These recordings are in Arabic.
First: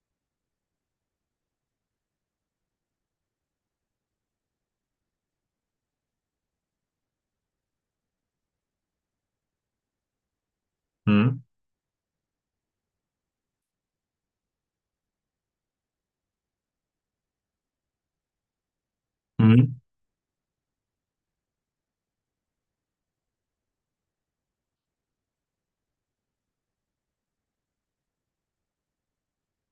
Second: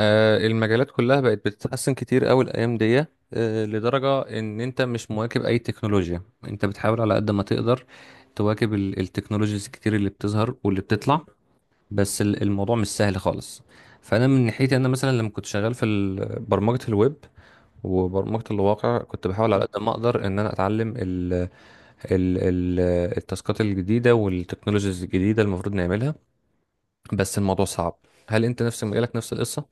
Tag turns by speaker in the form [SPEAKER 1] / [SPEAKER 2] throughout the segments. [SPEAKER 1] المجالات كلها بقت بتتحسن كتير قوي الايام دي. لدرجه ان انت مش مواكب اي تكنولوجيا، انت بتحاول على قد ما تقدر تواكب التكنولوجيز الكتير اللي بتظهر واللي بتطلع.
[SPEAKER 2] مم.
[SPEAKER 1] بس الموضوع مش سهل خالص. فانا من ناحيتي، انا مثلا لما كنت شغال في برمجه الويب وبرمجه الواقع، كنت بحاول على
[SPEAKER 2] مم.
[SPEAKER 1] قد ما اقدر ان انا اتعلم ال التاسكات الجديده والتكنولوجيز الجديده المفروض نعملها. بس الموضوع صعب. هل انت نفس مجالك نفس القصه؟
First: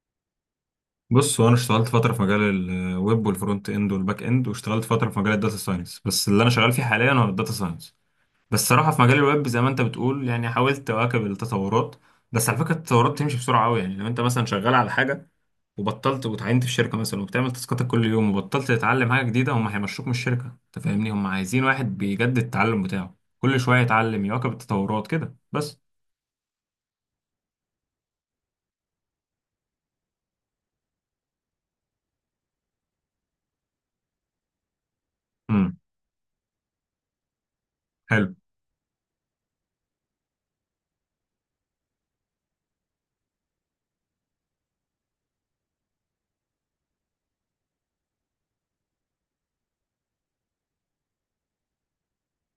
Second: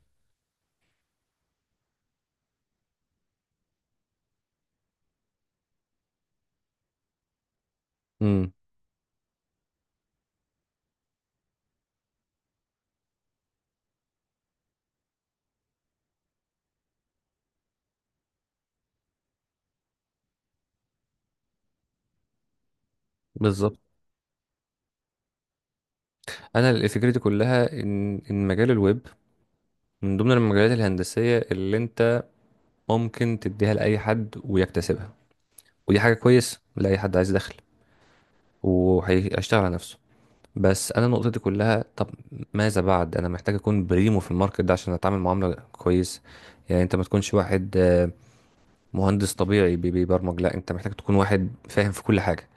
[SPEAKER 2] بص، هو انا اشتغلت فتره في مجال الويب والفرونت اند والباك اند، واشتغلت فتره في مجال الداتا ساينس، بس اللي انا شغال فيه حاليا هو الداتا ساينس.
[SPEAKER 1] امم.
[SPEAKER 2] بس صراحه في مجال الويب زي ما انت بتقول يعني حاولت اواكب التطورات، بس على فكره التطورات بتمشي بسرعه قوي. يعني لو انت مثلا شغال على حاجه وبطلت، وتعينت في شركه مثلا وبتعمل تاسكاتك كل يوم، وبطلت تتعلم حاجه جديده، هم هيمشوك من الشركه. انت فاهمني، هم عايزين واحد بيجدد التعلم بتاعه كل
[SPEAKER 1] بالظبط.
[SPEAKER 2] شويه، يتعلم يواكب التطورات كده بس.
[SPEAKER 1] انا اللي فكرتي كلها ان مجال الويب من ضمن المجالات الهندسيه اللي انت ممكن تديها لاي حد ويكتسبها،
[SPEAKER 2] امم.
[SPEAKER 1] ودي حاجه كويس لاي حد عايز دخل
[SPEAKER 2] حلو.
[SPEAKER 1] وهيشتغل على نفسه. بس انا نقطتي كلها، طب ماذا بعد؟ انا محتاج اكون بريمو في الماركت ده عشان اتعامل معامله كويس. يعني انت ما تكونش واحد مهندس طبيعي بيبرمج، لا، انت محتاج تكون واحد فاهم في كل حاجه.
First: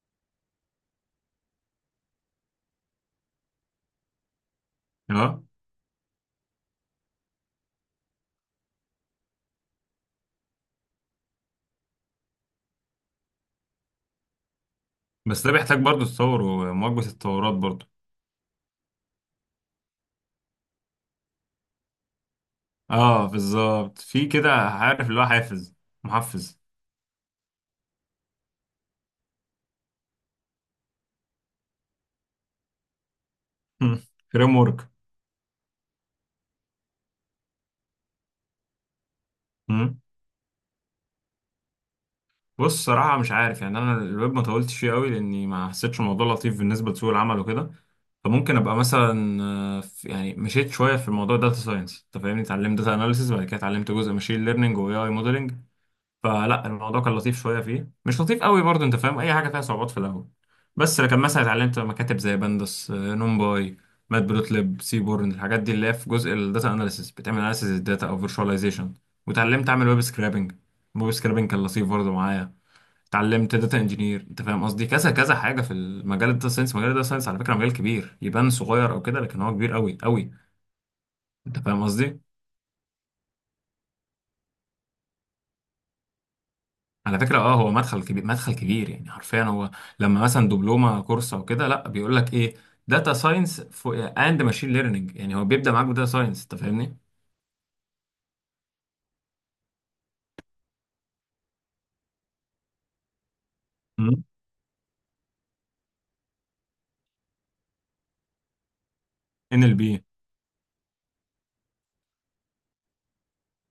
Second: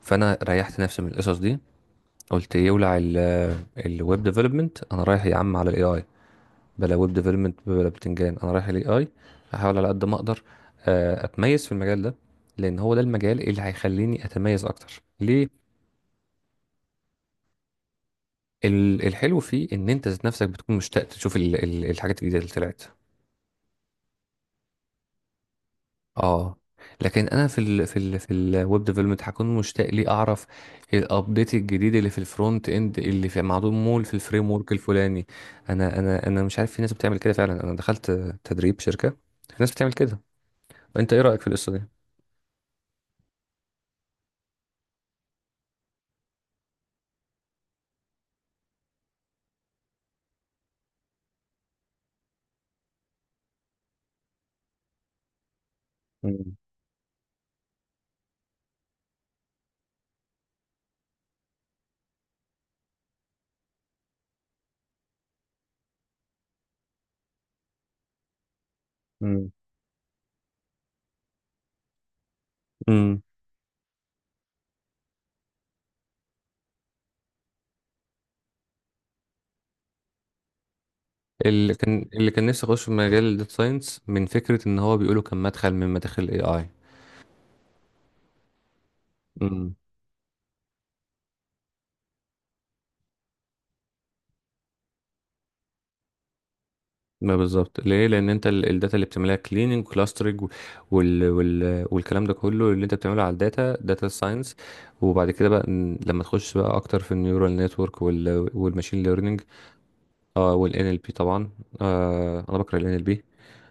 [SPEAKER 1] فانا ريحت نفسي من القصص دي. قلت يولع الويب ديفلوبمنت، انا رايح يا
[SPEAKER 2] اه
[SPEAKER 1] عم على الاي اي. بلا ويب ديفلوبمنت بلا بتنجان، انا رايح الاي اي. احاول على قد ما اقدر اتميز في المجال ده، لان هو ده المجال اللي هيخليني اتميز اكتر
[SPEAKER 2] بس
[SPEAKER 1] ليه.
[SPEAKER 2] ده بيحتاج برضو تطور ومواكبة التطورات برضو.
[SPEAKER 1] الحلو فيه ان انت ذات نفسك بتكون مشتاق تشوف الحاجات الجديده اللي طلعت.
[SPEAKER 2] اه بالظبط، في كده، عارف اللي هو حافز،
[SPEAKER 1] اه،
[SPEAKER 2] محفز.
[SPEAKER 1] لكن انا في الويب ديفلوبمنت هكون مشتاق لي اعرف الابديت الجديد اللي في الفرونت اند، اللي في معمول في الفريم
[SPEAKER 2] فريم
[SPEAKER 1] ورك
[SPEAKER 2] ورك.
[SPEAKER 1] الفلاني. انا مش عارف، في ناس بتعمل كده فعلا. انا دخلت تدريب شركه، في ناس بتعمل
[SPEAKER 2] مم.
[SPEAKER 1] كده. انت ايه رايك في القصه دي؟
[SPEAKER 2] بص صراحة مش عارف. يعني انا الويب ما طولتش فيه قوي لاني ما حسيتش الموضوع لطيف بالنسبة لسوق العمل وكده. فممكن ابقى مثلا، يعني مشيت شوية في موضوع داتا ساينس. انت فاهمني، اتعلمت داتا اناليسيس، بعد كده اتعلمت جزء ماشين ليرنينج واي اي موديلنج. فلا الموضوع كان لطيف شويه، فيه مش لطيف قوي برضه. انت فاهم، اي حاجه فيها صعوبات في الاول. بس لكن مثلا اتعلمت مكاتب زي بندس، نمباي، ماتبلوتلib، سيبورن، الحاجات دي اللي هي في جزء الداتا اناليسيس، بتعمل اناليسيس الداتا او فيرشواليزيشن.
[SPEAKER 1] مم.
[SPEAKER 2] واتعلمت اعمل ويب سكرابنج، الويب سكرابنج كان لطيف برضه معايا.
[SPEAKER 1] امم.
[SPEAKER 2] اتعلمت داتا انجينير. انت فاهم قصدي، كذا كذا حاجه في المجال الداتا ساينس. مجال الداتا ساينس على فكره مجال كبير، يبان صغير او كده لكن هو كبير قوي قوي. انت
[SPEAKER 1] اللي
[SPEAKER 2] فاهم
[SPEAKER 1] كان
[SPEAKER 2] قصدي؟
[SPEAKER 1] اللي كان نفسي اخش في مجال الداتا ساينس من فكره ان هو بيقولوا كان مدخل من مداخل الاي اي.
[SPEAKER 2] على فكرة اه هو مدخل كبير، مدخل كبير، يعني حرفيا هو
[SPEAKER 1] امم.
[SPEAKER 2] لما مثلا دبلومة كورس او كده، لا بيقول لك ايه؟ داتا ساينس اند ماشين ليرنينج. يعني هو بيبدأ معاك بداتا ساينس. انت فاهمني؟
[SPEAKER 1] ما بالظبط، ليه؟ لان انت الداتا اللي بتعملها كليننج، كلاسترنج، والكلام ده كله اللي انت بتعمله على الداتا، داتا ساينس. وبعد كده بقى لما تخش بقى اكتر في النيورال نتورك والماشين ليرنينج.
[SPEAKER 2] ان ال بي.
[SPEAKER 1] اه، والان ال بي طبعا. آه، انا بكره الان ال بي.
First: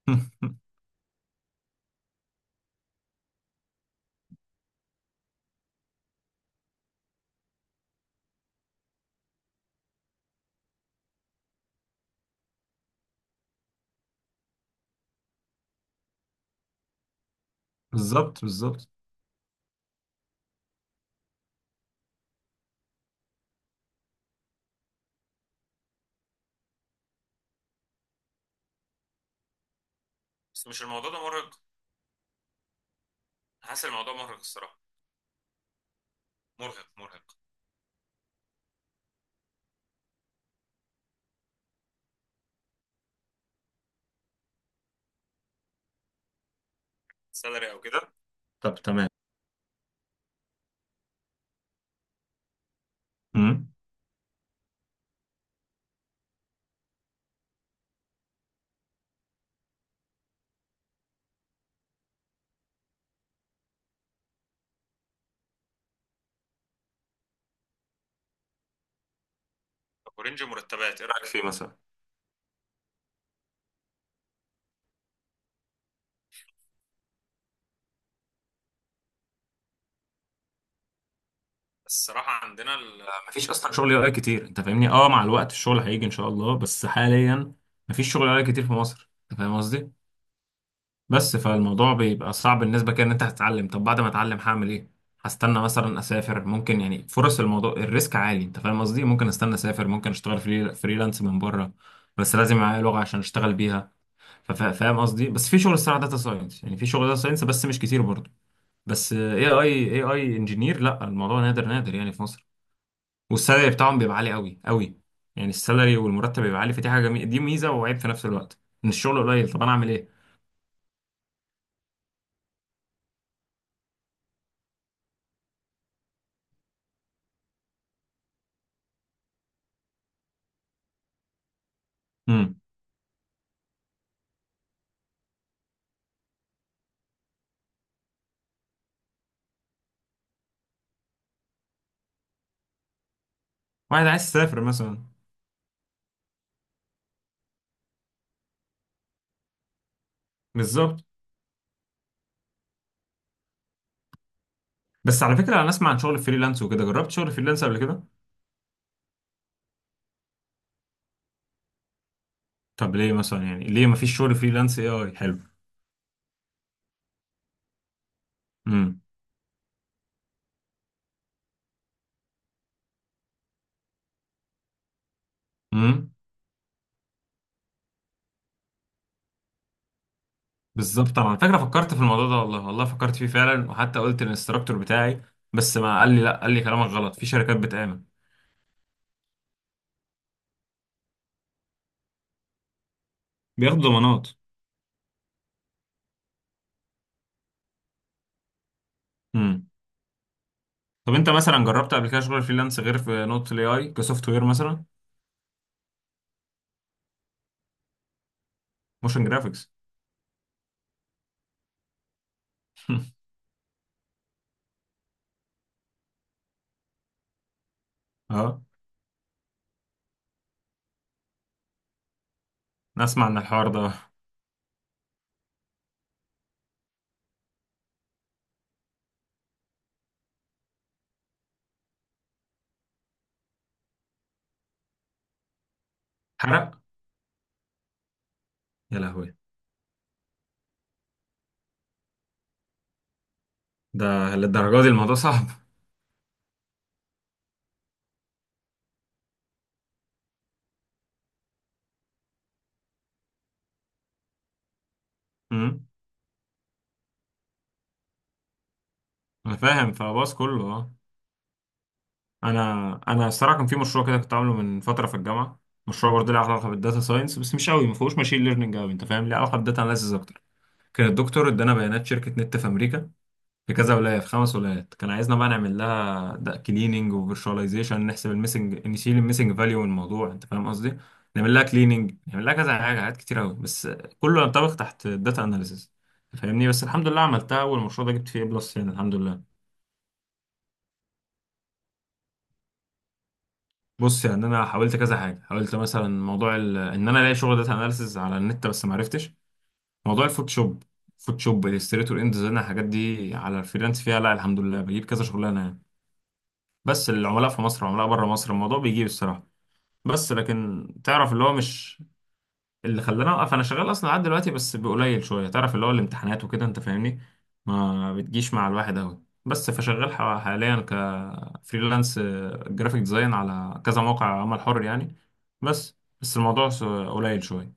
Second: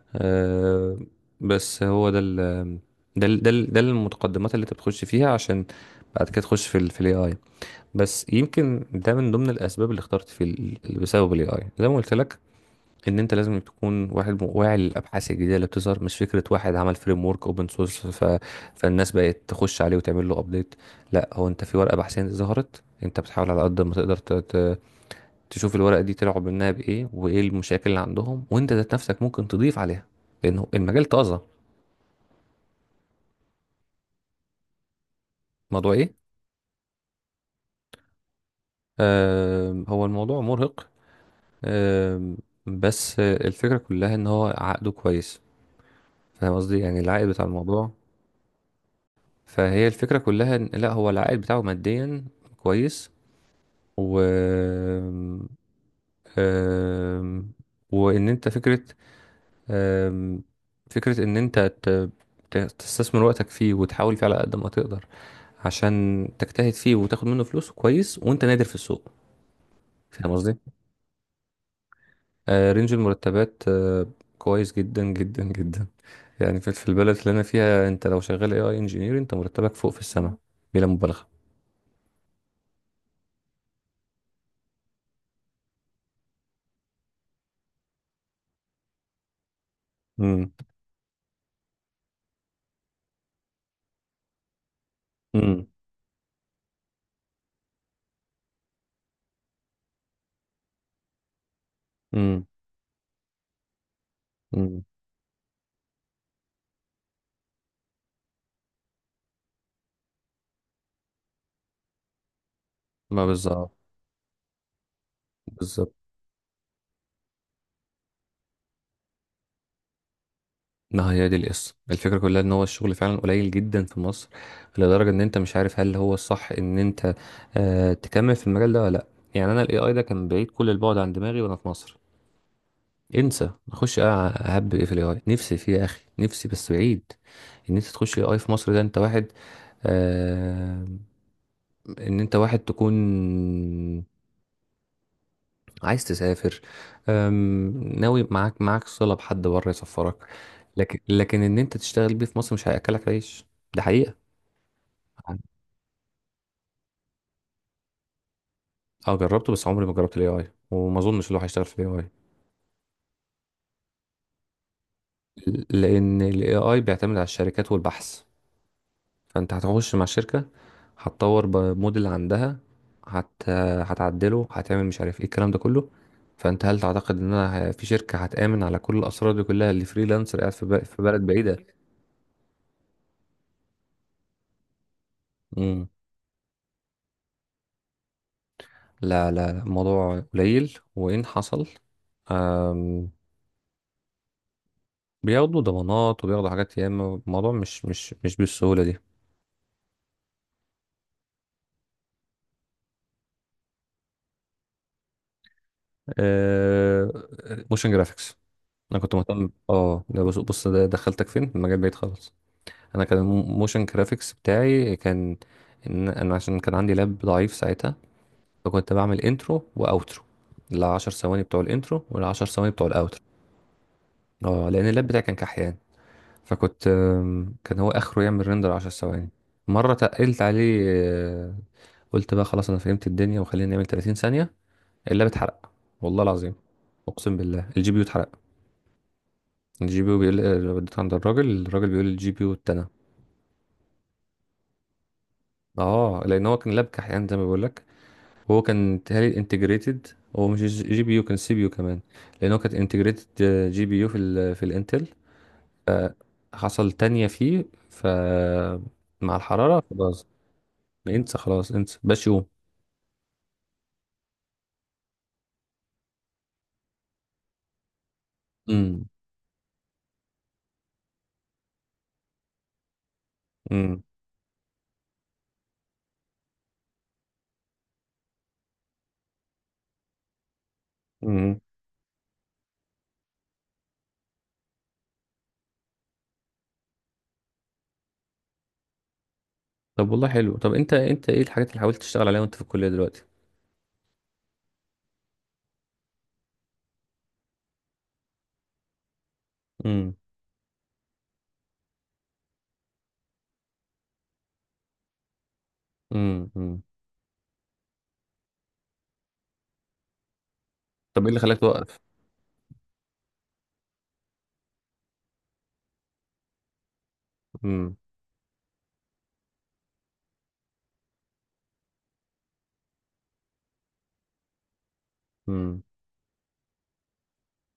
[SPEAKER 1] آه. بس هو ده المتقدمات اللي انت بتخش فيها عشان بعد كده تخش في الاي اي. بس يمكن ده من ضمن الاسباب اللي اخترت اللي بسبب الاي اي، زي ما قلت لك، ان انت لازم تكون واحد واعي للابحاث الجديده اللي بتظهر، مش فكره واحد عمل فريم ورك اوبن سورس.
[SPEAKER 2] بالظبط بالظبط.
[SPEAKER 1] فالناس بقت تخش عليه وتعمل له ابديت. لا، هو انت في ورقه بحثيه ظهرت، انت بتحاول على قد ما تقدر تشوف الورقه دي طلعوا منها بايه وايه المشاكل اللي عندهم، وانت ذات نفسك ممكن تضيف عليها، لانه
[SPEAKER 2] بس مش
[SPEAKER 1] المجال
[SPEAKER 2] الموضوع ده
[SPEAKER 1] طازه.
[SPEAKER 2] مرهق؟ حاسس الموضوع مرهق الصراحه.
[SPEAKER 1] الموضوع ايه؟
[SPEAKER 2] مرهق مرهق.
[SPEAKER 1] هو الموضوع مرهق. آه... بس الفكره كلها ان هو عقده كويس. فاهم قصدي؟ يعني العائد بتاع
[SPEAKER 2] سالري او
[SPEAKER 1] الموضوع.
[SPEAKER 2] كده؟ طب تمام.
[SPEAKER 1] فهي الفكرة كلها إن لا، هو العائد بتاعه ماديا كويس،
[SPEAKER 2] مم.
[SPEAKER 1] و آم، وإن أنت فكرة، آم، فكرة إن أنت تستثمر وقتك فيه وتحاول فيه على قد ما تقدر، عشان تجتهد فيه وتاخد منه فلوس كويس وأنت نادر في السوق.
[SPEAKER 2] طب
[SPEAKER 1] فاهم
[SPEAKER 2] ورينج
[SPEAKER 1] قصدي؟
[SPEAKER 2] مرتبات، ايه رايك في فيه مثلا؟
[SPEAKER 1] رينج المرتبات كويس جدا جدا جدا. يعني في البلد اللي أنا فيها، أنت لو شغال AI engineer، أنت مرتبك فوق في السماء، بلا مبالغة.
[SPEAKER 2] بس الصراحه عندنا. مفيش اصلا شغل يو اي كتير. انت فاهمني، اه مع الوقت الشغل هيجي ان شاء الله، بس حاليا مفيش شغل يو اي كتير في مصر. انت فاهم قصدي،
[SPEAKER 1] امم.
[SPEAKER 2] بس فالموضوع بيبقى صعب بالنسبة كده. ان انت هتتعلم، طب بعد ما اتعلم هعمل ايه؟ هستنى
[SPEAKER 1] امم.
[SPEAKER 2] مثلا اسافر، ممكن؟ يعني فرص الموضوع، الريسك عالي. انت فاهم قصدي، ممكن استنى اسافر، ممكن اشتغل فري فريلانس من بره. بس
[SPEAKER 1] امم.
[SPEAKER 2] لازم معايا لغة عشان اشتغل بيها.
[SPEAKER 1] امم.
[SPEAKER 2] فاهم قصدي؟ بس في شغل الصراحة داتا ساينس، يعني في شغل داتا ساينس بس مش كتير برضه. بس اي اي انجينير لا، الموضوع نادر نادر يعني في مصر.
[SPEAKER 1] ما
[SPEAKER 2] والسالري
[SPEAKER 1] بالظبط.
[SPEAKER 2] بتاعهم بيبقى عالي قوي قوي. يعني
[SPEAKER 1] بالظبط.
[SPEAKER 2] السالري والمرتب بيبقى عالي، فدي حاجة جميلة، دي ميزة وعيب في نفس الوقت. ان الشغل قليل، طب انا اعمل ايه؟
[SPEAKER 1] ما هي دي القصه، الفكره كلها ان هو الشغل فعلا قليل جدا في مصر، لدرجه ان انت مش عارف هل هو الصح ان انت تكمل في المجال ده ولا لا. يعني انا الاي اي ده كان بعيد كل البعد عن دماغي وانا في مصر.
[SPEAKER 2] امم.
[SPEAKER 1] انسى اخش اهب ايه في الاي اي. نفسي فيه يا اخي، نفسي، بس بعيد ان انت تخش الاي اي في مصر. ده انت واحد آه ان انت واحد تكون
[SPEAKER 2] واحد عايز يسافر مثلا.
[SPEAKER 1] عايز تسافر. ناوي معاك صلة بحد بره يسفرك. لكن
[SPEAKER 2] بالظبط.
[SPEAKER 1] لكن ان انت تشتغل بيه في مصر مش هياكلك عيش. ده حقيقة.
[SPEAKER 2] بس على فكرة، أنا أسمع عن شغل فريلانس وكده، جربت شغل فريلانس قبل كده.
[SPEAKER 1] اه، جربته بس عمري ما جربت الاي اي، وما اظنش اللي هو هيشتغل في الاي اي.
[SPEAKER 2] طب ليه مثلا؟ يعني ليه مفيش شغل فريلانس اي اي حلو؟
[SPEAKER 1] لان الاي اي بيعتمد على الشركات والبحث.
[SPEAKER 2] امم.
[SPEAKER 1] فانت هتخش مع الشركة، هتطور بموديل عندها، هت... هتعدله، هتعمل مش عارف ايه الكلام ده كله.
[SPEAKER 2] امم.
[SPEAKER 1] فانت هل تعتقد ان انا في شركة هتآمن على كل الاسرار دي كلها، اللي فريلانسر قاعد في
[SPEAKER 2] بالظبط.
[SPEAKER 1] بلد
[SPEAKER 2] أنا على
[SPEAKER 1] بعيدة؟
[SPEAKER 2] فكرة فكرت في الموضوع ده، والله والله فكرت فيه فعلا، وحتى قلت للانستراكتور بتاعي. بس ما قال لي لا، قال لي كلامك غلط، في شركات بتعمل.
[SPEAKER 1] لا لا لا، الموضوع قليل، وإن حصل أم
[SPEAKER 2] بياخدوا ضمانات.
[SPEAKER 1] بياخدوا ضمانات وبياخدوا حاجات ياما. الموضوع مش بالسهولة دي.
[SPEAKER 2] امم. طب أنت مثلا جربت قبل كده شغل فريلانس، غير في نقطة الاي اي، كسوفت وير مثلا؟
[SPEAKER 1] أه، موشن جرافيكس. أنا كنت
[SPEAKER 2] موشن
[SPEAKER 1] مهتم،
[SPEAKER 2] جرافيكس.
[SPEAKER 1] اه، ده بص بص ده دخلتك فين، المجال بعيد خالص. أنا كان الموشن جرافيكس بتاعي كان إن أنا عشان كان عندي لاب ضعيف ساعتها،
[SPEAKER 2] اه.
[SPEAKER 1] فكنت بعمل انترو وأوترو. العشر ثواني بتوع الانترو والعشر ثواني بتوع الأوترو.
[SPEAKER 2] نسمع عن الحوار ده.
[SPEAKER 1] اه، لأن اللاب بتاعي كان كحيان. فكنت كان هو اخره يعمل ريندر 10 ثواني. مره تقلت عليه، قلت بقى خلاص انا فهمت الدنيا وخلينا نعمل 30 ثانيه. اللاب اتحرق، والله العظيم.
[SPEAKER 2] حرق.
[SPEAKER 1] اقسم بالله، الجي بي يو اتحرق.
[SPEAKER 2] يا لهوي.
[SPEAKER 1] الجي بي يو بيقول وديت عند الراجل، الراجل بيقول الجي بي يو اتنى.
[SPEAKER 2] ده للدرجة دي الموضوع صعب؟
[SPEAKER 1] اه، لان هو كان لاب كحيان زي ما بقول لك، وهو كان تهيألي انتجريتد. هو مش جي بي يو، كان سي بي يو كمان، لان هو كان انتجريتد جي بي يو في الانتل.
[SPEAKER 2] امم.
[SPEAKER 1] فحصل تانية فيه، ف مع
[SPEAKER 2] انا
[SPEAKER 1] الحرارة
[SPEAKER 2] فاهم،
[SPEAKER 1] خلاص.
[SPEAKER 2] فباص كله اه.
[SPEAKER 1] انسى خلاص، انسى بشو.
[SPEAKER 2] انا انا الصراحه كان في مشروع كده كنت عامله من فتره في الجامعه. مشروع برضه له علاقه بالداتا ساينس، بس مش قوي، ما فيهوش ماشين ليرنينج قوي.
[SPEAKER 1] امم.
[SPEAKER 2] انت فاهم، ليه علاقه بالداتا اناليسيس اكتر. كان الدكتور ادانا بيانات شركه نت في امريكا، في كذا
[SPEAKER 1] امم.
[SPEAKER 2] ولايه، في خمس ولايات. كان عايزنا بقى نعمل لها كليننج وفيرشواليزيشن، نحسب الميسنج، نشيل الميسنج فاليو من الموضوع. انت فاهم قصدي، نعمل
[SPEAKER 1] امم.
[SPEAKER 2] لها كليننج، نعمل لها كذا حاجه، حاجات كتير قوي، بس كله ينطبق تحت الداتا اناليسيس. فاهمني، بس الحمد لله عملتها، والمشروع ده جبت فيه بلس يعني، الحمد لله.
[SPEAKER 1] طب والله حلو. طب انت ايه الحاجات اللي حاولت تشتغل عليها وانت في الكلية دلوقتي؟
[SPEAKER 2] بص يعني انا حاولت كذا حاجه. حاولت مثلا. ان انا الاقي شغل داتا اناليسز على النت، بس ما عرفتش.
[SPEAKER 1] امم.
[SPEAKER 2] موضوع الفوتوشوب، فوتوشوب الستريتور اند ديزاين، الحاجات دي على الفريلانس فيها، لا الحمد لله بجيب كذا شغلانه يعني.
[SPEAKER 1] امم. امم.
[SPEAKER 2] بس العملاء في مصر وعملاء بره مصر، الموضوع بيجيب الصراحه. بس لكن
[SPEAKER 1] طب ايه
[SPEAKER 2] تعرف
[SPEAKER 1] اللي
[SPEAKER 2] اللي هو
[SPEAKER 1] خلاك توقف؟
[SPEAKER 2] مش... اللي خلاني اوقف، انا شغال اصلا لحد دلوقتي بس بقليل شويه. تعرف اللي هو الامتحانات وكده، انت فاهمني،
[SPEAKER 1] امم.
[SPEAKER 2] ما بتجيش مع الواحد قوي. بس فشغال حاليا كفريلانس جرافيك ديزاين على كذا موقع عمل حر يعني.
[SPEAKER 1] امم.
[SPEAKER 2] بس بس الموضوع قليل شويه.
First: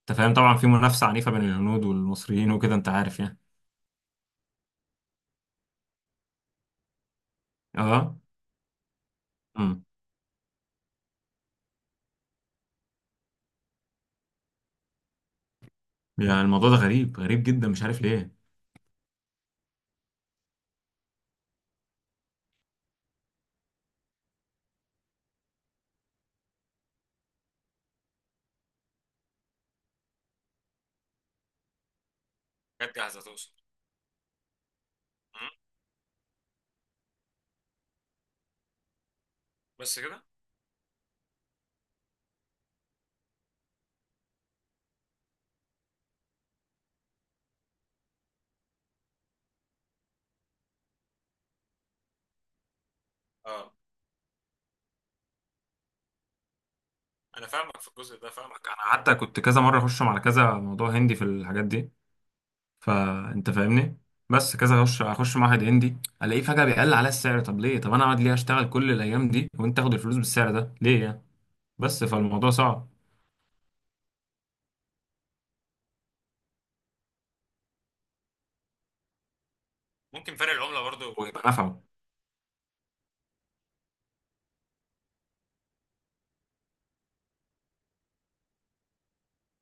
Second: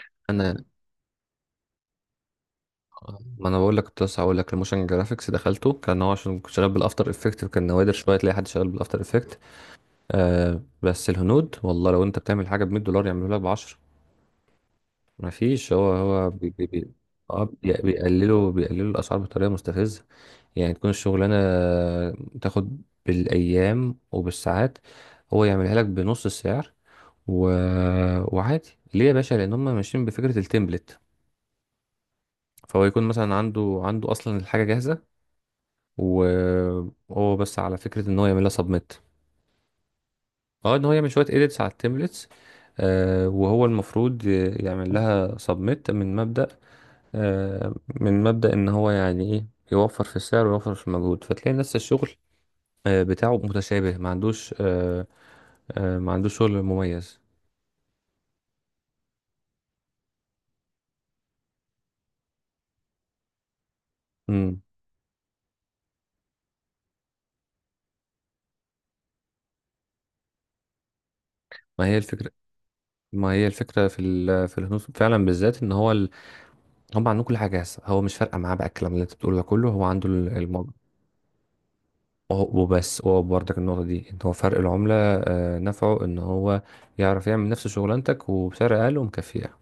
[SPEAKER 2] انت فاهم طبعا،
[SPEAKER 1] انا،
[SPEAKER 2] في منافسه عنيفه بين الهنود والمصريين وكده، انت عارف يعني.
[SPEAKER 1] ما انا بقول لك، كنت لسه هقول لك الموشن جرافيكس دخلته، كان هو عشان كنت شغال بالافتر افكت. كان نوادر
[SPEAKER 2] اه.
[SPEAKER 1] شويه تلاقي حد شغال بالافتر افكت.
[SPEAKER 2] امم.
[SPEAKER 1] آه، بس الهنود والله لو انت بتعمل حاجه ب $100، يعملوا لك ب 10. ما فيش. هو
[SPEAKER 2] يعني
[SPEAKER 1] بي بي
[SPEAKER 2] الموضوع ده
[SPEAKER 1] بي
[SPEAKER 2] غريب غريب جدا، مش عارف ليه.
[SPEAKER 1] بيقللوا الاسعار بطريقه مستفزه. يعني تكون الشغلانة تاخد بالأيام وبالساعات، هو يعملها لك بنص السعر و... وعادي. ليه يا باشا؟ لأن هم ماشيين بفكرة التمبلت. فهو
[SPEAKER 2] جت
[SPEAKER 1] يكون
[SPEAKER 2] جاهزه
[SPEAKER 1] مثلا
[SPEAKER 2] توصل.
[SPEAKER 1] عنده أصلا الحاجة جاهزة.
[SPEAKER 2] مم.
[SPEAKER 1] وهو بس على فكرة إن هو يعملها سبميت،
[SPEAKER 2] بس كده.
[SPEAKER 1] اه، إن هو يعمل شوية إيديتس على التمبلتس. آه، وهو المفروض يعمل لها سبميت من مبدأ، آه من مبدأ إن هو يعني إيه، يوفر في السعر ويوفر في المجهود. فتلاقي نفس الشغل بتاعه
[SPEAKER 2] اه
[SPEAKER 1] متشابه، ما عندوش ما عندوش شغل مميز.
[SPEAKER 2] انا فاهمك في الجزء ده، فاهمك. انا حتى كنت كذا مره اخش على كذا موضوع هندي في الحاجات دي. فانت فاهمني، بس
[SPEAKER 1] امم.
[SPEAKER 2] كذا اخش معهد هندي، الاقيه فجأة بيقل على السعر. طب ليه؟ طب انا اقعد ليه اشتغل كل الايام دي، وانت تاخد الفلوس بالسعر ده ليه يعني؟
[SPEAKER 1] ما هي
[SPEAKER 2] بس
[SPEAKER 1] الفكره.
[SPEAKER 2] فالموضوع صعب.
[SPEAKER 1] ما هي الفكره في الهنود فعلا، بالذات ان هو هم عندهم كل حاجه جاهزه. هو مش فارقه معاه بقى الكلام اللي انت بتقوله ده كله، هو عنده
[SPEAKER 2] ممكن فرق
[SPEAKER 1] الموضوع.
[SPEAKER 2] العملة برضو يبقى نفعه.
[SPEAKER 1] وبس هو برضك النقطه دي ان هو فرق العمله نفعه ان هو يعرف يعمل نفس شغلانتك وبسعر اقل ومكفيه.